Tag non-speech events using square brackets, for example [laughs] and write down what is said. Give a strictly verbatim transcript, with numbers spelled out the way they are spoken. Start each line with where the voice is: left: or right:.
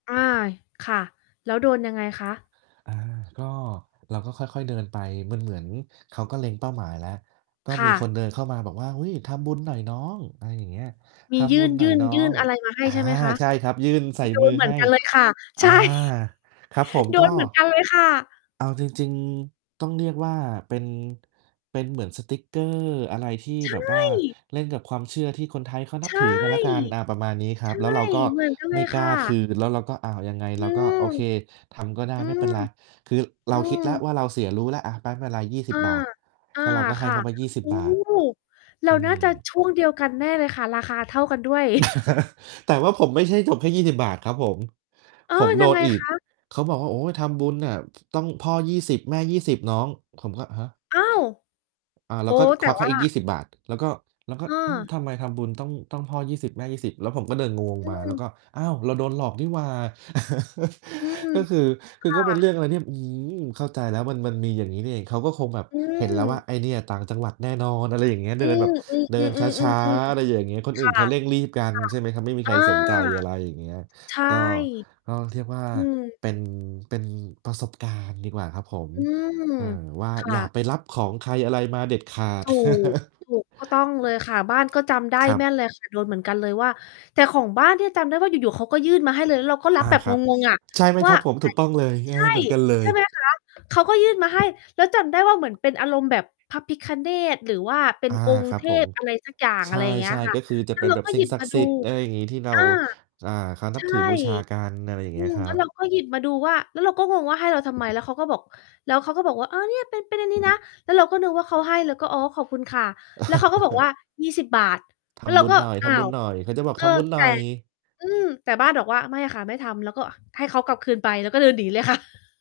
left: อา ค่ะ แล้วโดนยังไงคะ?
right: อา ก็ เราก็ค่อย ๆ เดินไป มันเหมือนเขาก็เล็งเป้าหมายแล้ว ก็
left: ค
right: ม
left: ่
right: ีคน
left: ะ
right: เดินเข้ามาบอกว่า "อุ๊ย ทำบุญหน่อยน้อง" อะไรอย่างเงี้ย
left: ม
right: "ท
left: ีย
right: ำบุ
left: ื่น
right: ญหน
left: ย
right: ่อ
left: ื
right: ย
left: ่น
right: น้อ
left: ยื่
right: ง"
left: นอะไรมาให้
right: อา
left: ใช่ไหมคะ?
right: ใช่ครับ ยื่นใส่
left: โด
right: มื
left: น
right: อ
left: เหมื
right: ให
left: อน
right: ้
left: กันเลยค่ะ
right: อ
left: ใช
right: า
left: ่
right: ครับผม
left: โด
right: ก็
left: นเหมือนกันเลยค่ะ
right: เอาจริง ๆ ต้องเรียกว่าเป็น เป็นเหมือนสติ๊กเกอร์อะไรที่
left: ใช
right: แบบว่า
left: ่
right: เล่นกับความเชื่อที่คนไทยเขานั
left: ใ
right: บ
left: ช
right: ถ
left: ่
right: ือก็แล้วกัน อา ประมาณนี้คร
left: ใช
right: ับ
left: ่
right: แล้วเราก็
left: เหมือนกันเ
right: ไ
left: ล
right: ม่
left: ย
right: ก
left: ค
right: ล้
left: ่
right: าคื
left: ะ
right: น แล้วเราก็ อ้าว ยังไง?
left: อื
right: เราก็
left: ม
right: โอเค ทำก็ได้
left: อื
right: ไม่เ
left: ม
right: ป็นไร คือเ
left: อ
right: ร
left: ื
right: าคิดแล้ว
left: ม
right: ว่าเราเสียรู้แล้ว อะ ไป๊ ไม่ไร ยี่สิ
left: อ
right: บ
left: า
right: บาท
left: อา
right: ก็ เราก็ให
left: ค
right: ้
left: ่
right: เข
left: ะ
right: าไป ยี่สิบ
left: อู้
right: บาท
left: เร
right: อ
left: า
right: ื
left: น่าจะ
right: ม
left: ช่วงเดียวกันแน่เลยค่ะ ราคาเท่ากันด้วย [chuckles]
right: [laughs] แต่ว่าผมไม่ใช่จบแค่ ยี่สิบบาท ครับผม
left: อ้อ
right: ผมโด
left: ยัง
right: น
left: ไง
right: อีก
left: คะ?
right: เขาบอกว่า "โอ๊ย ทำบุญน่ะ ต้องพ่อ ยี่สิบ แม่ ยี่สิบ น้อง" ผมก็ "ฮะ?"
left: อ้าว!
right: อ่า แ
left: โ
right: ล
left: อ
right: ้
left: ้
right: วก็
left: แ
right: ค
left: ต่
right: วักใ
left: ว
right: ห้
left: ่า
right: อีก ยี่สิบบาท แล้วก็ แล้วก็
left: เ
right: อืม
left: ออ
right: ทำไมทำบุญต้อง ต้องพ่อ ยี่สิบ แม่ ยี่สิบ? แล้วผมก็เดินงง
left: อื
right: มา แล้ว
left: ม
right: ก็ "อ้าว! เราโดนหลอกนี่หว่า" [chuckles]
left: อืม
right: ก็คือ ค
left: ค
right: ือ
left: ่
right: ก็เป็นเรื่
left: ะ
right: องอะไรที่ อื้อฮือ เข้าใจแล้ว มัน มันมีอย่างงี้นี่เอง เขาก็คงแบบ
left: อื
right: เห็นแล้วว่า
left: ม
right: ไอ้เนี่ยต่างจังหวัดแน่นอน อะไรอย่างเงี้ย
left: อื
right: เดินแบ
left: ม
right: บเดินช้
left: ๆ
right: า
left: ๆ
right: ๆ
left: ๆ
right: อ
left: ๆ
right: ะไรอย่างเงี้ย คน
left: ๆ ค
right: อื่
left: ่
right: น
left: ะ
right: เขาเร่งรีบกัน
left: ค่ะ
right: ใช่ไหมครับ ไม่มี
left: อ
right: ใค
left: า
right: รสนใจ อะไรอย่างเงี้ย
left: ใช่
right: ก็ ก็เรียกว่า
left: อืม
right: เป็น เป็นประสบการณ์ดีกว่าครับผม
left: อืม
right: เออ ว่า
left: ค่
right: อย่า
left: ะ
right: ไปรับของใครอะไรมาเด็ดขาด
left: ถูก ถ
right: [chuckles]
left: ูก ก็ต้องเลยค่ะ บ้านก็จำได้
right: ครับ
left: แม่นเลย ค่ะ โดนเหมือนกันเลยว่า แต่ของบ้านเนี่ย จำได้ว่าอยู่ ๆ เขาก็ยื่นมาให้เลย แล้วเราก็ร
right: อ
left: ั
right: า
left: บแบบ
right: ครับ
left: งง ๆ อะ
right: ใช่ไหม
left: ว
right: ค
left: ่
right: ร
left: า
right: ับผม? ถูกต้องเลย เง
left: ใ
right: ้
left: ช
right: อ
left: ่
right: เหมือนกันเล
left: ใช่ ใช
right: ย
left: ่ไหมล่ะคะ? เขาก็ยื่นมาให้ แล้วจำได้ว่า เหมือนเป็นอารมณ์แบบพระพิฆเนศ หรือว่าเป็
right: อ
left: น
right: า
left: องค
right: ค
left: ์
right: รั
left: เ
right: บ
left: ท
right: ผม
left: พอะไรสักอย่าง
right: ใช
left: อะไรอย่างเงี้ย
right: ่
left: ค่
right: ๆ ก
left: ะ
right: ็คือจะ
left: แล้
right: เป
left: ว
right: ็น
left: เรา
right: แบบ
left: ก็
right: สิ
left: ห
right: ่
left: ย
right: ง
left: ิบ
right: ศัก
left: ม
right: ด
left: า
right: ิ์ส
left: ดู
right: ิทธิ์ อะไรอย่างงี้ ที่เรา
left: อา
right: อ่า เขาน
left: ใ
right: ั
left: ช
right: บ
left: ่
right: ถือบูชากัน อะไรอย่าง
left: อ
right: เ
left: ื
right: งี้ย
left: ม
right: คร
left: แล
right: ั
left: ้วเรา
right: บ
left: ก็หยิบมาดูว่า แล้วเราก็งงว่า ให้เราทำไม? แล้วเขาก็บอก แล้วเขาก็บอกว่า "เออ เนี่ยเป็น เป็นอันนี้นะ" แล้วเราก็นึกว่าเขาให้ เราก็ "อ๋อ ขอบคุณค่ะ" แล้วเขาก็บอกว่
right: [chuckles]
left: า "ยี่สิบบาท"
right: "ท
left: แล้วเร
right: ำ
left: า
right: บุญ
left: ก็
right: หน่อย ท
left: "อ้า
right: ำบุ
left: ว"
right: ญหน่อย" เขาจะบอก
left: เอ
right: "ท
left: อ
right: ำบุญหน
left: แต
right: ่
left: ่
right: อย"
left: อืม แต่บ้านบอกว่า "ไม่ค่ะ ไม่ทำ" แล้วก็ให้เขากลับคืนไป แล้วก็เดินหนีเลย ค่ะ